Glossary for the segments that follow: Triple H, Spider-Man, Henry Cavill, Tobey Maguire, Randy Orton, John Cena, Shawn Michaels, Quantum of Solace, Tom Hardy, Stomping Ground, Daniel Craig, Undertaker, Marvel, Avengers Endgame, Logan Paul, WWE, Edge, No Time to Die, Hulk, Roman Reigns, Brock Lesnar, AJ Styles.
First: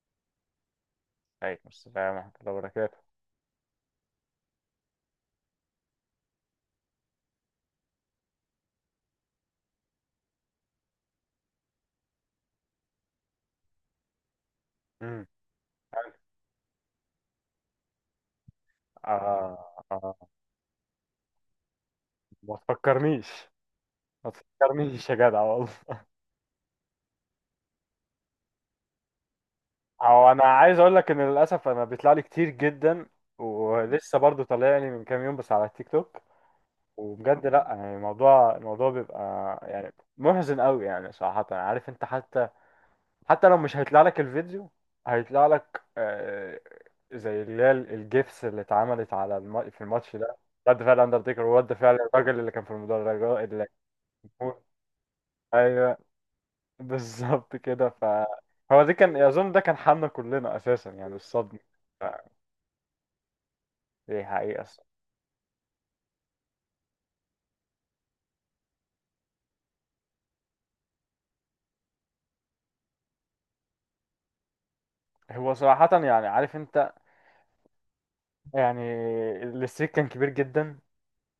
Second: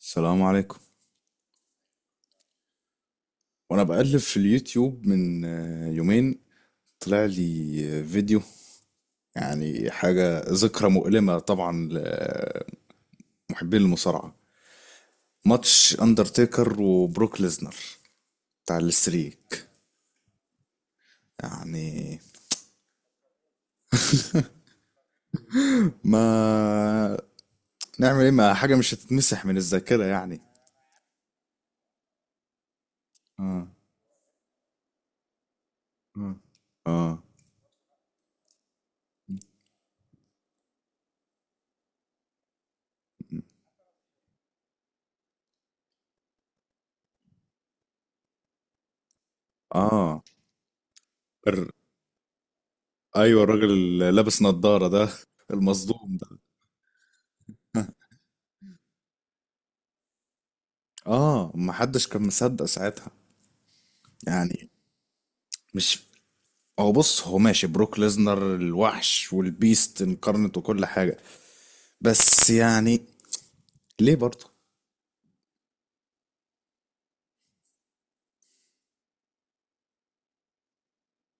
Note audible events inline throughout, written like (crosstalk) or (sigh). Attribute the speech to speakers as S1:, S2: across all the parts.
S1: السلام عليكم.
S2: عليكم السلام ورحمة الله وبركاته.
S1: وانا بقلب في اليوتيوب من يومين، طلع لي فيديو، يعني حاجة ذكرى مؤلمة طبعا لمحبين المصارعة.
S2: امم.
S1: ماتش
S2: حلو.
S1: اندرتيكر وبروك ليزنر بتاع الاستريك
S2: آه، آه.
S1: يعني.
S2: ما تفكرنيش، ما تفكرنيش يا جدع والله.
S1: ما نعمل ايه؟ ما حاجة مش هتتمسح من الذاكرة
S2: هو
S1: يعني.
S2: أنا عايز أقول لك إن للأسف أنا بيطلع لي كتير جدا،
S1: اه
S2: ولسه برضو طالع لي من كام يوم بس على التيك توك.
S1: اه اه
S2: وبجد لأ، يعني الموضوع بيبقى يعني محزن قوي، يعني صراحة عارف أنت، حتى لو مش هيطلع لك الفيديو، هيطلع لك زي اللي هي الجيفس اللي اتعملت على في الماتش
S1: اه.
S2: ده. رد فعل اندرتيكر
S1: الر-
S2: ورد فعل الراجل اللي كان في المدرج.
S1: ايوه، الراجل اللي لابس نظارة ده،
S2: ايوه،
S1: المصدوم ده.
S2: بالظبط كده. هو دي كان اظن ده كان حالنا كلنا اساسا يعني
S1: اه،
S2: الصدمه.
S1: ما
S2: ف...
S1: حدش كان مصدق ساعتها
S2: دي حقيقه
S1: يعني.
S2: الصراحة.
S1: مش، هو بص، هو ماشي بروك ليزنر الوحش والبيست انكارنت وكل حاجة، بس يعني ليه برضه؟
S2: هو صراحه يعني عارف انت، يعني الاستريك كان كبير جدا.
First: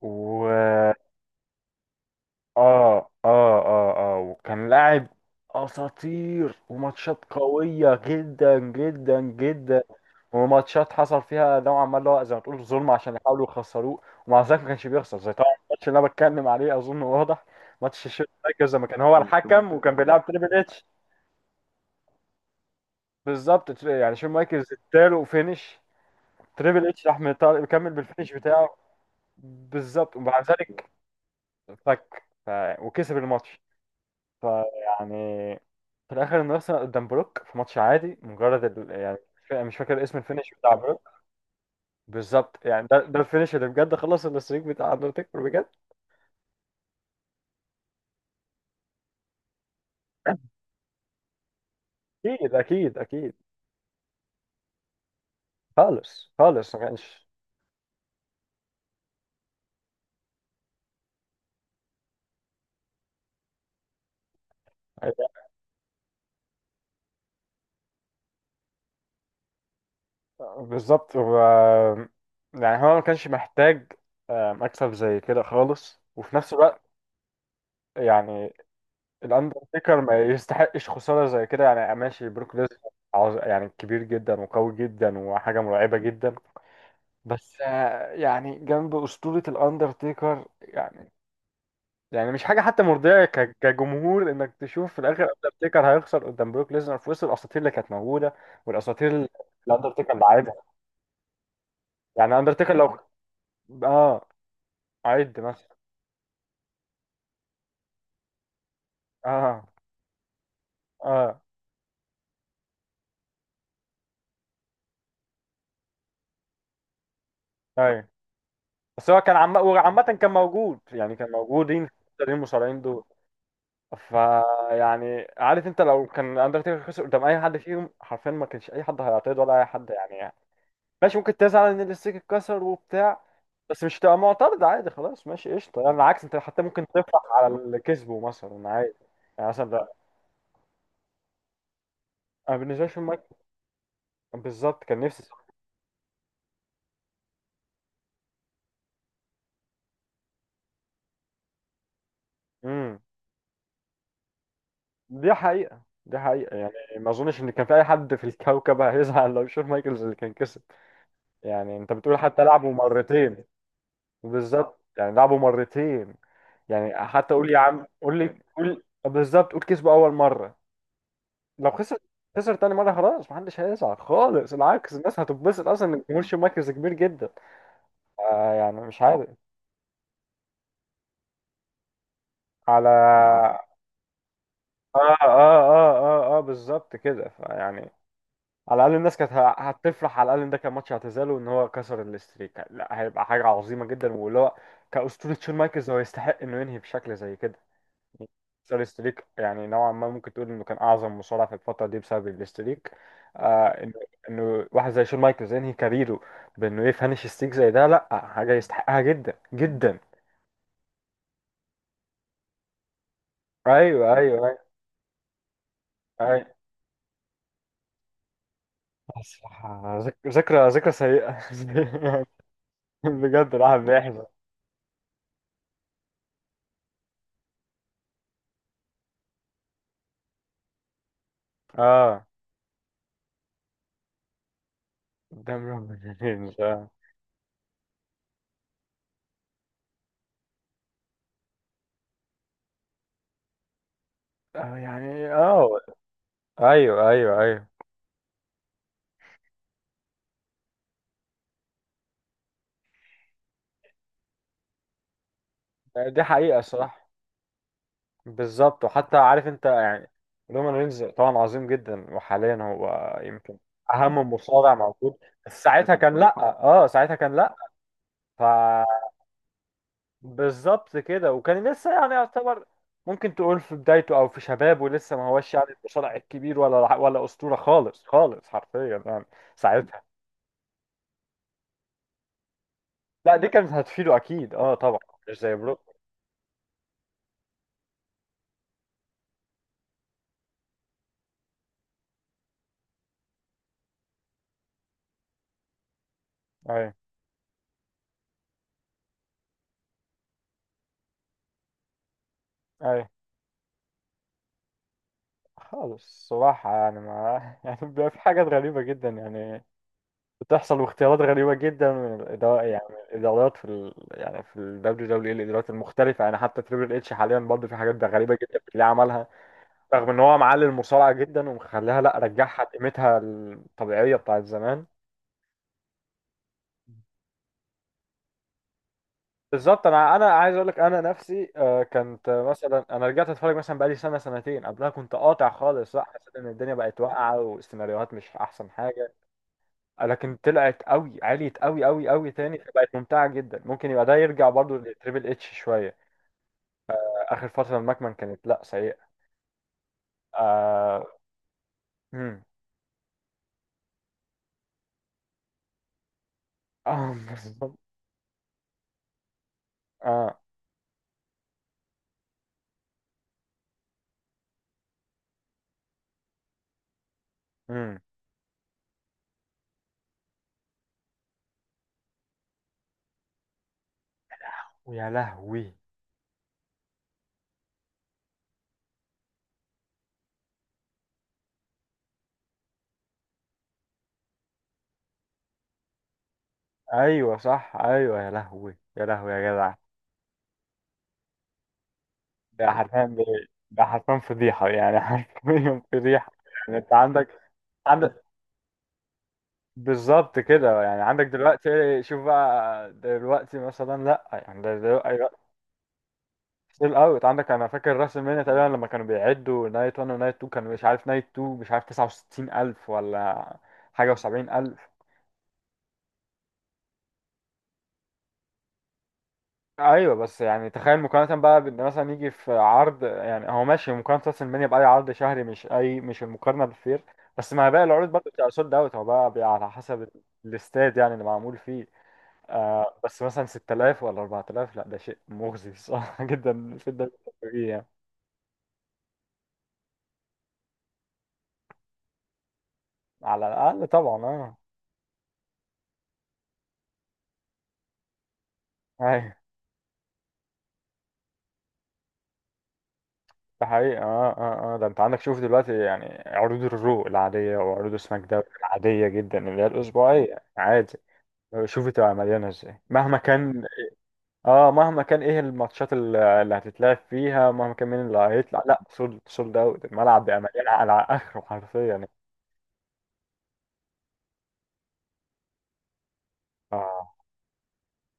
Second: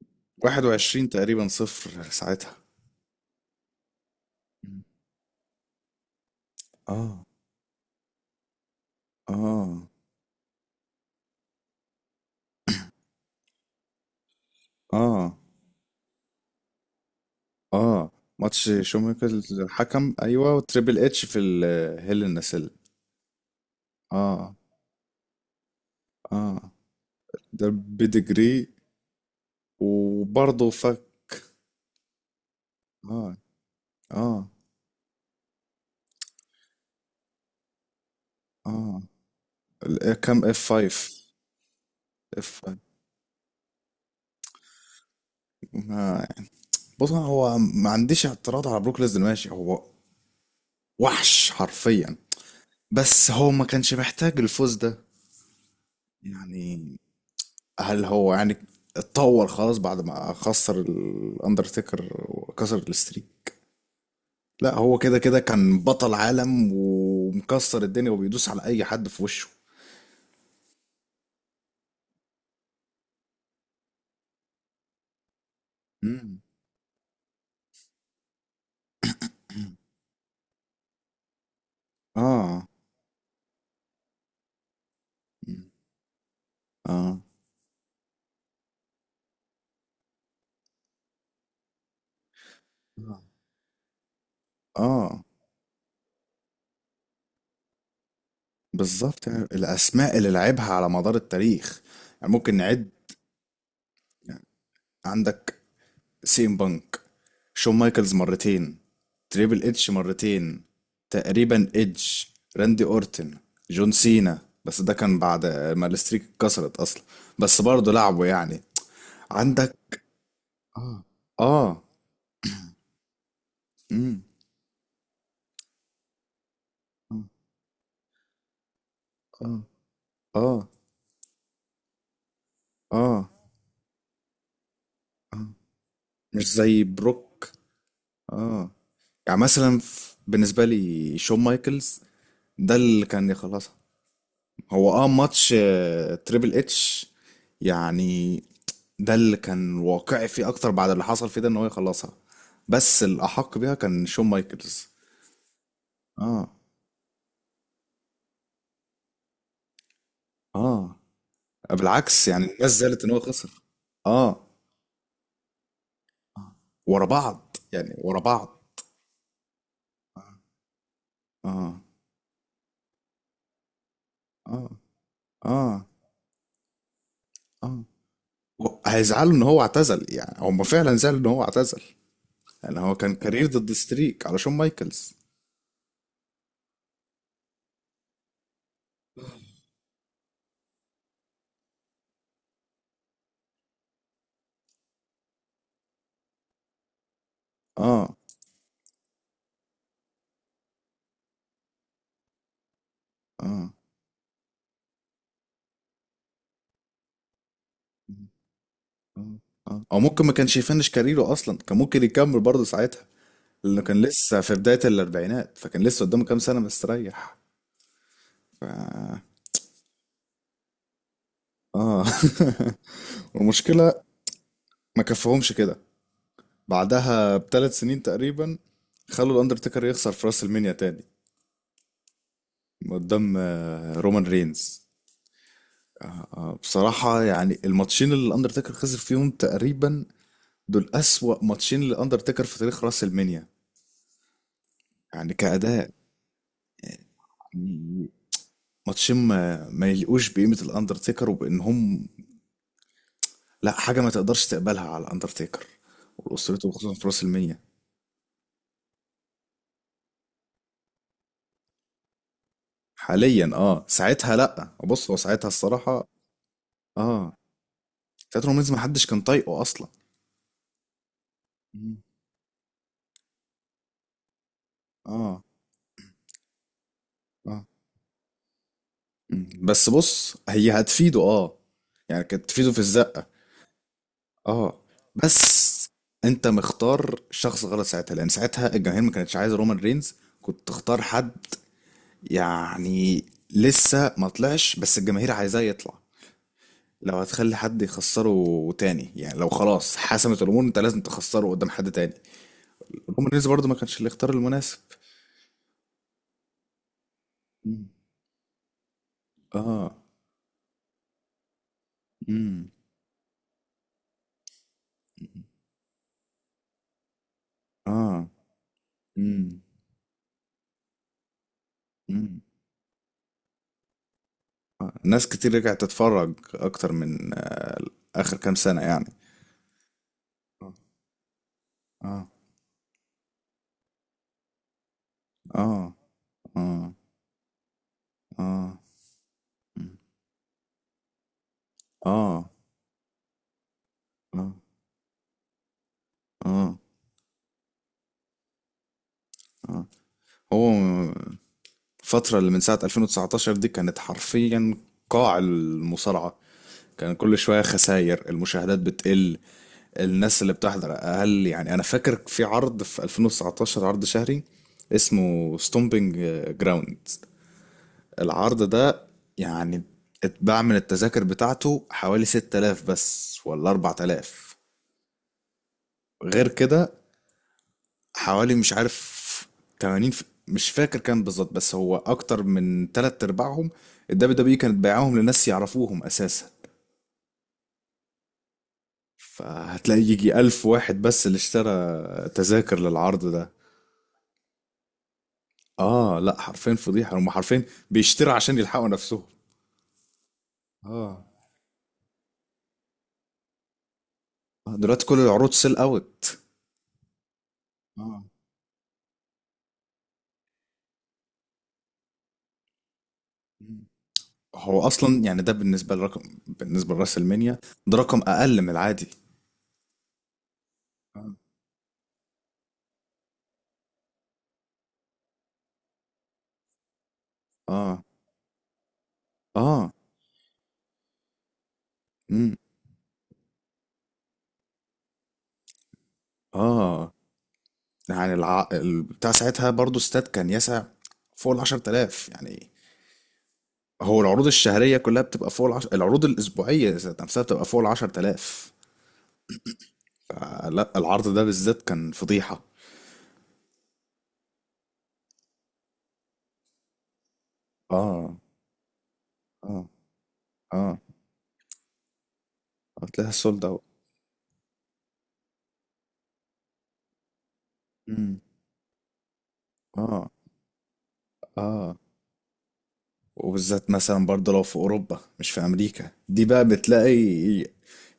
S2: و اه،
S1: 21 تقريبا صفر ساعتها.
S2: اه، اه، اه، وكان لاعب اساطير وماتشات
S1: اه
S2: قويه جدا جدا جدا،
S1: اه
S2: وماتشات حصل فيها نوعا ما اللي هو زي ما تقول ظلم عشان يحاولوا يخسروه ومع ذلك ما كانش بيخسر، زي
S1: اه
S2: طبعا الماتش اللي انا بتكلم عليه، اظن واضح. ماتش
S1: اه.
S2: شون
S1: ماتش
S2: مايكلز لما كان هو
S1: شوميكر
S2: الحكم وكان
S1: الحكم،
S2: بيلعب
S1: ايوه،
S2: تريبل اتش.
S1: وتريبل اتش في الهيل النسل.
S2: بالظبط، يعني شون
S1: اه
S2: مايكلز اداله فينش،
S1: اه،
S2: تريبل اتش راح
S1: ده
S2: مكمل بالفينش
S1: بديجري.
S2: بتاعه. بالظبط، ومع
S1: وبرضه
S2: ذلك
S1: فك.
S2: فك ف... وكسب
S1: اه
S2: الماتش.
S1: اه
S2: فيعني في الاخر انه اصلا قدام بروك في ماتش عادي مجرد
S1: اه.
S2: يعني مش فاكر اسم
S1: كام
S2: الفينش
S1: اف
S2: بتاع بروك.
S1: 5، اف
S2: بالظبط، يعني ده الفينش اللي بجد خلص الستريك بتاع اندرتيكر بجد.
S1: خمسة. بص، هو ما عنديش اعتراض على بروك ليزنر، ماشي، هو وحش حرفيا،
S2: اكيد، اكيد،
S1: بس
S2: اكيد.
S1: هو ما كانش محتاج الفوز ده
S2: خالص خالص ما
S1: يعني.
S2: كانش.
S1: هل هو يعني اتطور خلاص بعد ما خسر الاندرتيكر وكسر الستريك؟ لا، هو كده كده
S2: (laughs)
S1: كان بطل عالم ومكسر الدنيا وبيدوس على اي حد في وشه.
S2: بالظبط. يعني هو ما كانش محتاج مكسب زي كده خالص، وفي
S1: مم.
S2: نفس الوقت يعني الاندرتيكر ما يستحقش خسارة زي كده. يعني ماشي بروك
S1: اه.
S2: ليسنر، يعني كبير جدا وقوي جدا وحاجة
S1: مم.
S2: مرعبة جدا،
S1: اه
S2: بس يعني جنب أسطورة الأندرتيكر يعني، يعني مش حاجه حتى مرضيه كجمهور انك تشوف في الاخر
S1: اه،
S2: اندرتيكر هيخسر قدام بروك ليزنر في وسط الاساطير اللي كانت موجوده. والاساطير
S1: بالظبط،
S2: اللي
S1: يعني
S2: الاندرتيكر
S1: الاسماء
S2: اللي
S1: اللي
S2: عادها،
S1: لعبها على مدار التاريخ. يعني
S2: يعني
S1: ممكن
S2: اندرتيكر
S1: نعد
S2: لو، اه،
S1: يعني.
S2: عد
S1: عندك
S2: مثلا.
S1: سيم بانك، شون مايكلز مرتين، تريبل
S2: اه،
S1: اتش مرتين،
S2: اه،
S1: تقريبا ايدج، راندي اورتن، جون سينا، بس ده كان بعد ما الستريك اتكسرت اصلا، بس برضه
S2: ايوه.
S1: لعبه يعني.
S2: بس هو كان عم
S1: عندك.
S2: وعامه كان موجود،
S1: اه
S2: يعني كان
S1: اه.
S2: موجودين التانيين المصارعين دول.
S1: امم.
S2: فيعني عارف انت، لو كان اندرتيكر خسر قدام اي حد فيهم حرفيا ما كانش اي حد هيعترض،
S1: اه
S2: ولا اي حد يعني يعني
S1: اه
S2: ماشي ممكن تزعل ان الاستيك اتكسر وبتاع،
S1: اه.
S2: بس مش تبقى معترض. عادي خلاص، ماشي قشطه، يعني العكس انت
S1: مش
S2: حتى
S1: زي
S2: ممكن تفرح على
S1: بروك.
S2: اللي كسبه مثلا
S1: اه،
S2: عادي.
S1: يعني
S2: يعني مثلا
S1: مثلا
S2: ده
S1: بالنسبة لي شون مايكلز
S2: انا
S1: ده
S2: بالنسبه لي شون
S1: اللي
S2: مايك،
S1: كان يخلصها.
S2: بالظبط،
S1: هو
S2: كان نفسي.
S1: ماتش تريبل اتش يعني، ده اللي كان واقعي فيه اكتر بعد اللي حصل فيه ده، ان هو يخلصها،
S2: امم.
S1: بس الاحق بيها كان شون مايكلز.
S2: دي حقيقه، دي
S1: اه
S2: حقيقه، يعني ما اظنش ان كان في اي حد في الكوكب هيزعل لو شون مايكلز اللي كان كسب.
S1: اه.
S2: يعني انت بتقول
S1: بالعكس،
S2: حتى
S1: يعني الناس
S2: لعبوا
S1: زعلت ان هو
S2: مرتين،
S1: خسر. اه،
S2: بالظبط يعني لعبوا مرتين.
S1: ورا
S2: يعني حتى قول
S1: بعض
S2: يا عم،
S1: يعني،
S2: قول
S1: ورا
S2: لي،
S1: بعض.
S2: قول بالظبط، قول كسبوا اول مره، لو
S1: اه
S2: خسر خسر تاني مره، خلاص محدش هيزعل خالص،
S1: اه
S2: العكس الناس هتتبسط
S1: اه
S2: اصلا ان جمهور شون مايكلز كبير جدا.
S1: اه.
S2: يعني مش عارف.
S1: هيزعلوا ان هو اعتزل يعني، هم فعلا زعلوا ان هو اعتزل. يعني
S2: على،
S1: هو كان كارير
S2: اه،
S1: ضد ستريك على شون مايكلز.
S2: اه، اه، اه، اه، بالظبط كده، فيعني على الاقل الناس كانت هتفرح. على الاقل ان ده كان ماتش اعتزاله، وان هو كسر الستريك لا هيبقى حاجه عظيمه جدا، واللي هو كاسطوره شون مايكلز هو يستحق انه ينهي بشكل زي كده.
S1: اه
S2: كسر الستريك يعني نوعا ما ممكن تقول انه كان اعظم مصارع في الفتره دي بسبب الستريك. آه
S1: اه.
S2: انه انه واحد زي شون مايكلز ينهي كاريره بانه يفنش ستريك زي ده، لا حاجه يستحقها جدا
S1: آه، آه.
S2: جدا.
S1: او ممكن ما كانش يفنش كاريره اصلا، كان ممكن يكمل برضه ساعتها، لانه كان
S2: ايوه، ايوه،
S1: لسه في
S2: ايوه.
S1: بداية الاربعينات، فكان لسه قدامه كام
S2: أيوة.
S1: سنة مستريح.
S2: الصراحة ذكرى سيئة.
S1: اه.
S2: (laughs)
S1: (laughs)
S2: بجد الواحد
S1: والمشكلة
S2: بيحزن.
S1: ما كفهمش كده، بعدها بـ3 سنين تقريبا خلوا الاندرتيكر يخسر في راس المنيا تاني
S2: اه،
S1: قدام رومان رينز.
S2: قدام ربنا مش اه،
S1: بصراحة، يعني الماتشين اللي الاندرتيكر خسر فيهم تقريبا دول اسوأ ماتشين للاندرتيكر في تاريخ راس المنيا،
S2: يعني
S1: يعني
S2: اه،
S1: كأداء.
S2: ايوه، ايوه، ايوه،
S1: يعني ماتشين ما يلقوش بقيمة الأندرتيكر، وبإن هم لا حاجة ما تقدرش تقبلها على الأندرتيكر
S2: دي حقيقة
S1: وأسرته، خصوصا في
S2: الصراحة.
S1: راس المية.
S2: بالظبط، وحتى عارف انت يعني لومان رينز طبعا عظيم جدا، وحاليا هو
S1: حاليا
S2: يمكن
S1: اه،
S2: اهم
S1: ساعتها لا،
S2: مصارع
S1: بص هو
S2: موجود،
S1: ساعتها
S2: بس ساعتها
S1: الصراحة
S2: كان لا. اه ساعتها
S1: اه،
S2: كان، لا،
S1: ساعتها رومانز ما حدش كان طايقه أصلا.
S2: بالظبط كده. وكان لسه
S1: مم.
S2: يعني يعتبر، ممكن تقول في بدايته او في شبابه، لسه ما
S1: اه
S2: هوش يعني المصارع الكبير ولا اسطوره
S1: اه.
S2: خالص خالص حرفيا يعني
S1: مم. بس
S2: ساعتها.
S1: بص، هي هتفيده اه، يعني كانت تفيده في الزقة.
S2: لا دي كانت هتفيده اكيد، اه
S1: اه،
S2: طبعا، مش زي
S1: بس
S2: بروك.
S1: انت مختار شخص غلط ساعتها، لان ساعتها الجماهير ما كانتش عايزة رومان رينز. كنت تختار حد يعني لسه ما طلعش، بس الجماهير عايزاه يطلع.
S2: اي،
S1: لو هتخلي حد يخسره تاني، يعني لو خلاص حسمت الامور انت لازم تخسره قدام حد تاني،
S2: اي،
S1: رومان برضه ما كانش الاختيار المناسب.
S2: خالص صراحه يعني ما (laughs) يعني
S1: مم.
S2: بيبقى في حاجات غريبه جدا يعني
S1: اه.
S2: بتحصل، واختيارات غريبه جدا من الاداره،
S1: امم.
S2: يعني من الادارات في يعني في الدبليو دبليو اي، الادارات المختلفه. يعني حتى تريبل اتش حاليا برضه في حاجات
S1: اه.
S2: غريبه جدا بتلاقيه عملها،
S1: امم.
S2: رغم ان هو معلي المصارعه جدا، ومخليها لا
S1: امم.
S2: رجعها لقيمتها الطبيعيه بتاعت زمان.
S1: آه. ناس كتير رجعت تتفرج اكتر من اخر كام سنة يعني.
S2: بالظبط، انا عايز اقول لك انا نفسي
S1: اه
S2: كنت مثلا انا رجعت اتفرج مثلا بقالي سنه سنتين. قبلها كنت قاطع
S1: اه
S2: خالص، لا حسيت ان الدنيا
S1: اه
S2: بقت واقعه والسيناريوهات مش احسن
S1: اه
S2: حاجه، لكن طلعت قوي، عليت قوي قوي قوي
S1: اه
S2: تاني، فبقت ممتعه جدا. ممكن يبقى ده يرجع
S1: اه
S2: برضو لتريبل اتش شويه.
S1: اه
S2: اخر فتره المكمن كانت لا سيئه.
S1: اه. هو
S2: اه.
S1: الفترة
S2: امم.
S1: اللي من ساعة 2019 دي كانت حرفيا قاع المصارعة،
S2: اه
S1: كان
S2: (laughs)
S1: كل شوية
S2: بالظبط.
S1: خسائر، المشاهدات بتقل،
S2: اه.
S1: الناس اللي بتحضر أقل. يعني أنا فاكر في عرض في 2019 عرض شهري اسمه ستومبينج جراوند،
S2: امم.
S1: العرض ده يعني اتباع من التذاكر بتاعته حوالي 6000 بس ولا 4000.
S2: ويا لهوي،
S1: غير كده حوالي مش عارف 80، مش فاكر كام بالظبط، بس هو اكتر من تلات ارباعهم الدبليو دبليو كانت بيعاهم لناس يعرفوهم اساسا،
S2: ايوه صح، ايوه يا لهوي يا لهوي يا جدع.
S1: فهتلاقي يجي الف واحد بس اللي اشترى
S2: ده
S1: تذاكر
S2: حرفيا ده
S1: للعرض ده.
S2: ده حرفيا فضيحه، يعني (laughs) حرفيا
S1: اه
S2: فضيحه.
S1: لا، حرفين
S2: يعني انت
S1: فضيحة،
S2: عندك،
S1: هم حرفين
S2: عندك،
S1: بيشتروا عشان يلحقوا نفسهم.
S2: بالظبط كده، يعني
S1: اه،
S2: عندك دلوقتي. شوف بقى دلوقتي مثلا، لا يعني ده
S1: دلوقتي كل
S2: دلوقتي
S1: العروض سيل اوت.
S2: ستيل اوت. عندك انا فاكر راس
S1: اه،
S2: المنيا تقريبا لما كانوا بيعدوا نايت 1 ونايت 2، كانوا مش عارف نايت 2 مش عارف 69 الف ولا حاجه
S1: هو
S2: و70000.
S1: اصلا يعني ده بالنسبة لرقم، بالنسبة لراس المنيا ده رقم اقل من العادي.
S2: ايوه بس يعني تخيل مقارنه بقى بان مثلا يجي في عرض، يعني هو ماشي مقارنه راس المنيا باي عرض شهري مش، اي مش المقارنه بالفير، بس مع باقي
S1: اه
S2: العروض برضه بتبقى سولد اوت. هو بقى بيبقى على
S1: اه.
S2: حسب الاستاد يعني اللي معمول فيه.
S1: امم.
S2: آه بس مثلا 6000 ولا 4000، لا ده شيء مغزي صح (laughs) جدا في الدوري
S1: اه،
S2: السعودي يعني.
S1: يعني بتاع ساعتها برضو استاد كان يسع فوق ال 10000 يعني.
S2: على الاقل
S1: هو
S2: طبعا
S1: العروض
S2: اه.
S1: الشهرية كلها بتبقى فوق العروض الأسبوعية ذات نفسها بتبقى فوق ال 10000.
S2: ايوه،
S1: لا، العرض ده بالذات كان فضيحة.
S2: ده حقيقي. اه، اه، اه، ده انت عندك شوف دلوقتي، يعني عروض الرو العاديه وعروض سماك
S1: اه
S2: داون العاديه جدا اللي هي
S1: اه
S2: الاسبوعيه عادي،
S1: اه.
S2: شوفي تبقى مليانة ازاي مهما
S1: هتلاقيها
S2: كان.
S1: سولد اوت.
S2: اه مهما كان ايه الماتشات اللي هتتلعب فيها، مهما كان مين اللي
S1: امم.
S2: هيطلع، لا سولد، سولد اوت الملعب
S1: اه
S2: بقى مليان على اخره حرفيا
S1: اه.
S2: يعني.
S1: وبالذات مثلا برضه لو في أوروبا مش في أمريكا، دي بقى
S2: اه
S1: بتلاقي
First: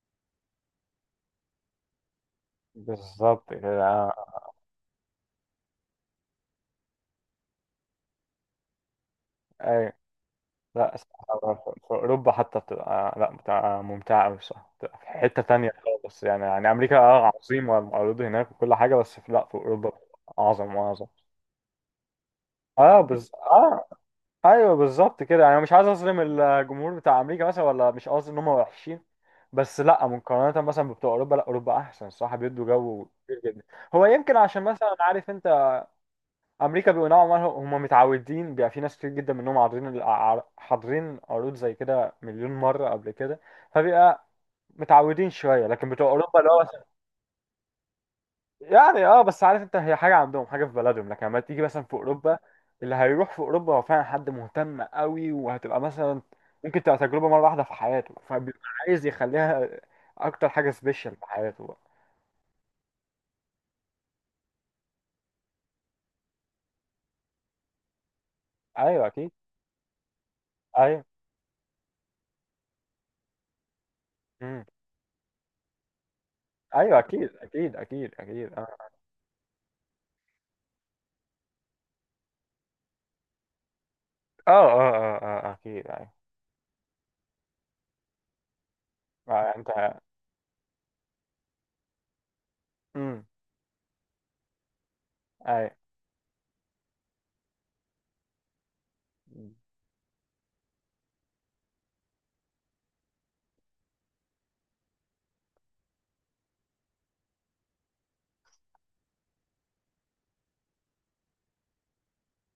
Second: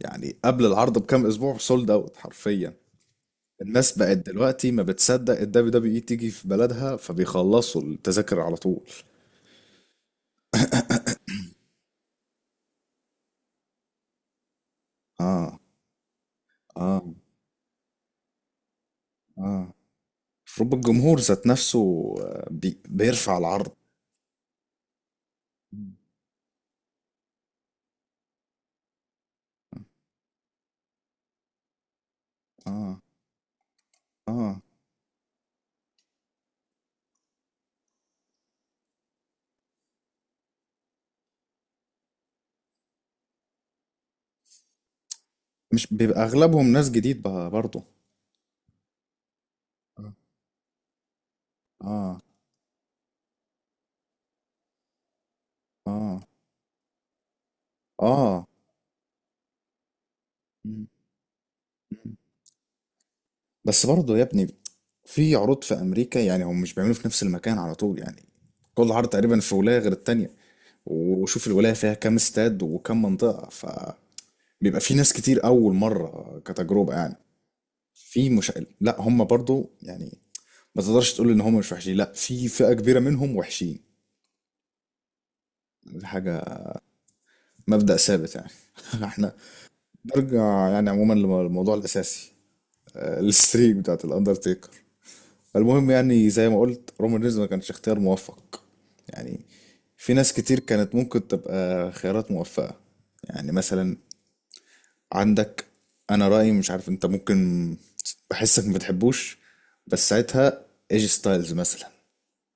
S1: يعني قبل العرض بكام أسبوع سولد اوت حرفيا.
S2: بالظبط كده.
S1: الناس بقت دلوقتي ما بتصدق ال WWE تيجي في بلدها، فبيخلصوا التذاكر على طول.
S2: اي لا صراحة في، في اوروبا حتى بتبقى لا بتبقى ممتعه قوي صح، بتبقى في حته
S1: اه
S2: تانية خالص يعني، يعني امريكا
S1: اه
S2: اه عظيمه والمعروض هناك وكل حاجه، بس في لا في
S1: اه.
S2: اوروبا
S1: المفروض
S2: اعظم واعظم.
S1: الجمهور ذات نفسه آه، بي
S2: اه بس
S1: بيرفع العرض.
S2: اه، ايوه بالظبط كده، يعني مش عايز اظلم الجمهور بتاع امريكا مثلا، ولا مش قصدي ان هم وحشين، بس لا مقارنه مثلا بتوع اوروبا، لا اوروبا احسن صح، بيدوا
S1: اه
S2: جو كتير جدا. هو يمكن
S1: اه.
S2: عشان مثلا عارف انت امريكا بيبقوا نوعا ما هم متعودين، بيبقى في ناس كتير جدا منهم حاضرين حاضرين عروض زي كده مليون مره قبل كده، فبيبقى متعودين شويه. لكن
S1: مش
S2: بتوع
S1: بيبقى
S2: اوروبا اللي هو،
S1: اغلبهم ناس جديد بقى برضه؟
S2: يعني اه بس عارف انت، هي
S1: اه
S2: حاجه عندهم حاجه في بلدهم، لكن لما تيجي مثلا في
S1: اه
S2: اوروبا، اللي هيروح في اوروبا هو فعلا حد مهتم قوي، وهتبقى
S1: اه.
S2: مثلا ممكن تبقى تجربه مره واحده في حياته،
S1: آه.
S2: فبيبقى عايز يخليها اكتر حاجه
S1: مم،
S2: سبيشال في حياته بقى.
S1: مم. بس برضه يا ابني، في عروض في امريكا يعني هم مش بيعملوا في نفس المكان على طول، يعني كل
S2: ايوه
S1: عرض
S2: اكيد.
S1: تقريبا في ولاية غير التانية،
S2: ايوه.
S1: وشوف الولاية فيها كام استاد وكم منطقة، ف
S2: امم.
S1: بيبقى في ناس كتير اول مره كتجربه
S2: ايوه
S1: يعني.
S2: اكيد اكيد اكيد
S1: في مش
S2: اكيد. اه،
S1: لا، هم برضو يعني ما تقدرش تقول ان هم مش وحشين، لا في فئه كبيره منهم وحشين،
S2: اه، اه، اه، آه، آه، اكيد،
S1: دي
S2: ايوه.
S1: حاجه مبدأ ثابت يعني. (laughs) احنا
S2: آه انت.
S1: نرجع يعني عموما للموضوع الاساسي،
S2: امم.
S1: الستريك بتاعت الاندرتيكر.
S2: ايوه.
S1: المهم يعني زي ما قلت رومان رينز ما كانش اختيار موفق يعني.
S2: مم.
S1: في ناس كتير كانت ممكن تبقى خيارات موفقه، يعني مثلا عندك، انا رأيي مش عارف انت، ممكن بحسك ما بتحبوش، بس ساعتها ايجي ستايلز مثلا.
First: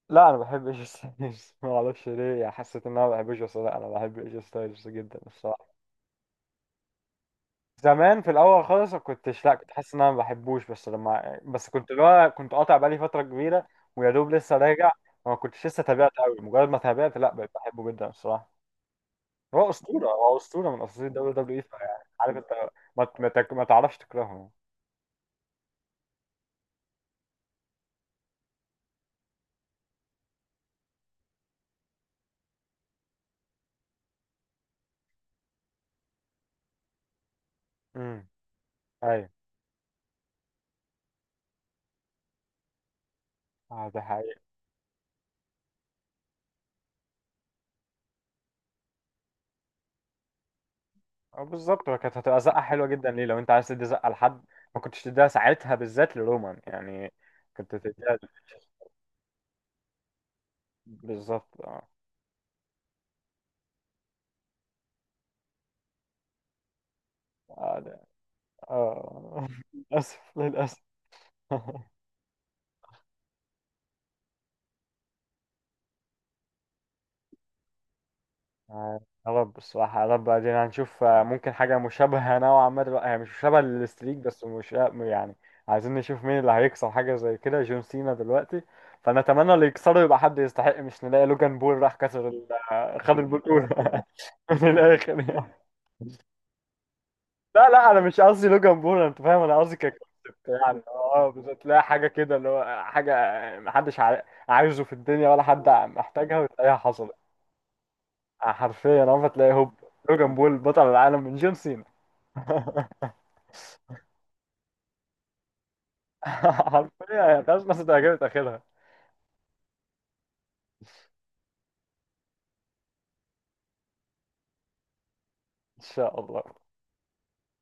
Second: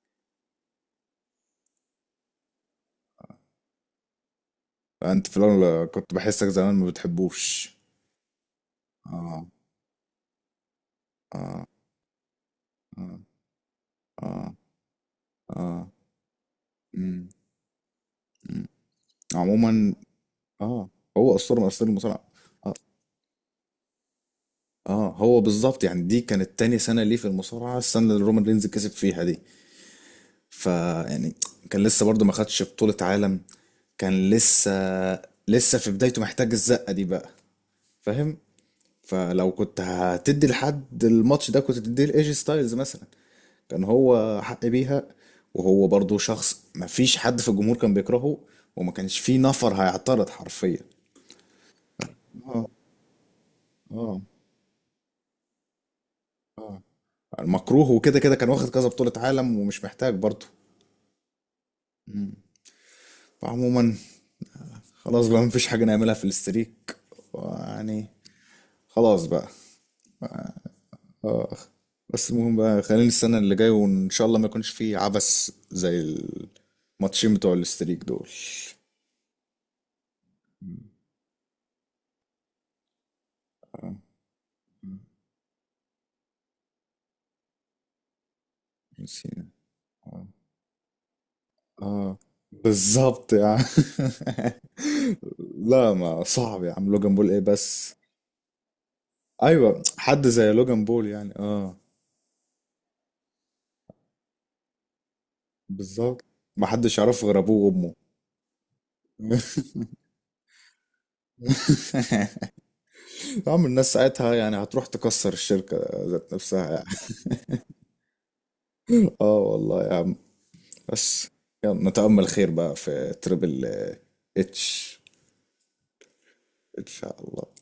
S2: لا انا بحب ايجي (laughs) ستايلز، ما اعرفش (laughs) ليه يعني حسيت ان انا ما بحبش، بس لا انا بحب ايجي ستايلز جدا.
S1: انت في الاول كنت بحسك زمان ما بتحبوش.
S2: زمان في الاول خالص ما
S1: اه
S2: كنتش، لا كنت حاسس ان انا ما بحبوش، بس لما
S1: اه
S2: بس كنت اللي هو كنت قاطع بقالي
S1: اه
S2: فتره كبيره ويا دوب
S1: اه
S2: لسه راجع، وما كنتش لسه
S1: اه.
S2: تابعت قوي. مجرد ما تابعت،
S1: مم،
S2: لا بقيت بحبه جدا الصراحه.
S1: مم.
S2: هو
S1: عموما
S2: اسطوره، هو اسطوره من
S1: اه،
S2: اساطير الدوري
S1: هو
S2: دبليو
S1: اسطوره
S2: اي،
S1: من اساطير
S2: فيعني
S1: المصارعه.
S2: عارف انت،
S1: اه
S2: ما تعرفش تكرهه يعني.
S1: اه، هو بالظبط يعني دي كانت تاني سنه ليه في المصارعه، السنه اللي رومان رينز كسب فيها دي، فيعني كان لسه برضه ما خدش بطوله عالم، كان لسه في بدايته محتاج الزقه دي بقى،
S2: امم.
S1: فاهم؟
S2: ايوه.
S1: فلو كنت هتدي لحد الماتش ده كنت تديه لايجي ستايلز مثلا، كان
S2: اه ده
S1: هو
S2: حقيقي.
S1: حق بيها، وهو برضو شخص مفيش حد في الجمهور كان بيكرهه، وما كانش فيه نفر هيعترض حرفيا.
S2: بالظبط، هو كانت هتبقى زقه
S1: اه
S2: حلوه جدا ليه، لو انت عايز تدي زقه
S1: اه
S2: لحد، ما كنتش تديها ساعتها بالذات لرومان
S1: اه.
S2: يعني، كنت
S1: المكروه وكده
S2: تديها.
S1: كده كان واخد كذا بطولة عالم، ومش محتاج برضو.
S2: بالظبط اه.
S1: مم. فعموما خلاص بقى مفيش حاجة نعملها في الاستريك
S2: آه، ده-
S1: يعني. خلاص
S2: اه
S1: بقى.
S2: (laughs) للاسف، للاسف.
S1: اه.
S2: (laughs)
S1: بس المهم بقى، خلينا السنة اللي جاية وإن شاء الله ما يكونش فيه عبث زي الماتشين بتوع الاستريك دول.
S2: يا رب الصراحة، يا رب ادينا، هنشوف ممكن حاجة مشابهة نوعا ما دلوقتي، هي مش مشابهة للستريك بس، مش يعني، عايزين نشوف مين اللي هيكسر حاجة زي كده، جون سينا دلوقتي.
S1: ميسي.
S2: فنتمنى اللي يكسره يبقى
S1: اه.
S2: حد يستحق، مش نلاقي لوجان بول راح
S1: آه.
S2: كسر خد
S1: بالظبط يا عم.
S2: البطولة. (laughs) من الآخر يعني.
S1: (laughs) لا، ما صعب يا عم، لوجان بول ايه
S2: لا لا
S1: بس؟
S2: أنا مش قصدي لوجان بول، أنت فاهم أنا قصدي
S1: ايوه، حد
S2: ككونسبت،
S1: زي
S2: يعني
S1: لوجان بول
S2: أه
S1: يعني
S2: بالظبط
S1: اه.
S2: تلاقي حاجة كده، اللي هو حاجة عايزه في الدنيا، ولا حد
S1: بالظبط،
S2: محتاجها،
S1: ما
S2: وتلاقيها
S1: حدش
S2: حصلت.
S1: يعرفه غير ابوه وامه.
S2: حرفيا عمرك تلاقي
S1: (laughs)
S2: هوب، لوجان بول بطل العالم من جون سينا. (laughs)
S1: يا عم الناس ساعتها يعني هتروح تكسر الشركة ذات نفسها يعني.
S2: حرفيا هي ملهاش لازمة، تعجبت آخرها.
S1: (laughs) اه والله يا، بس، يلا نتأمل خير بقى في تريبل اتش.
S2: إن شاء الله.
S1: ان شاء الله.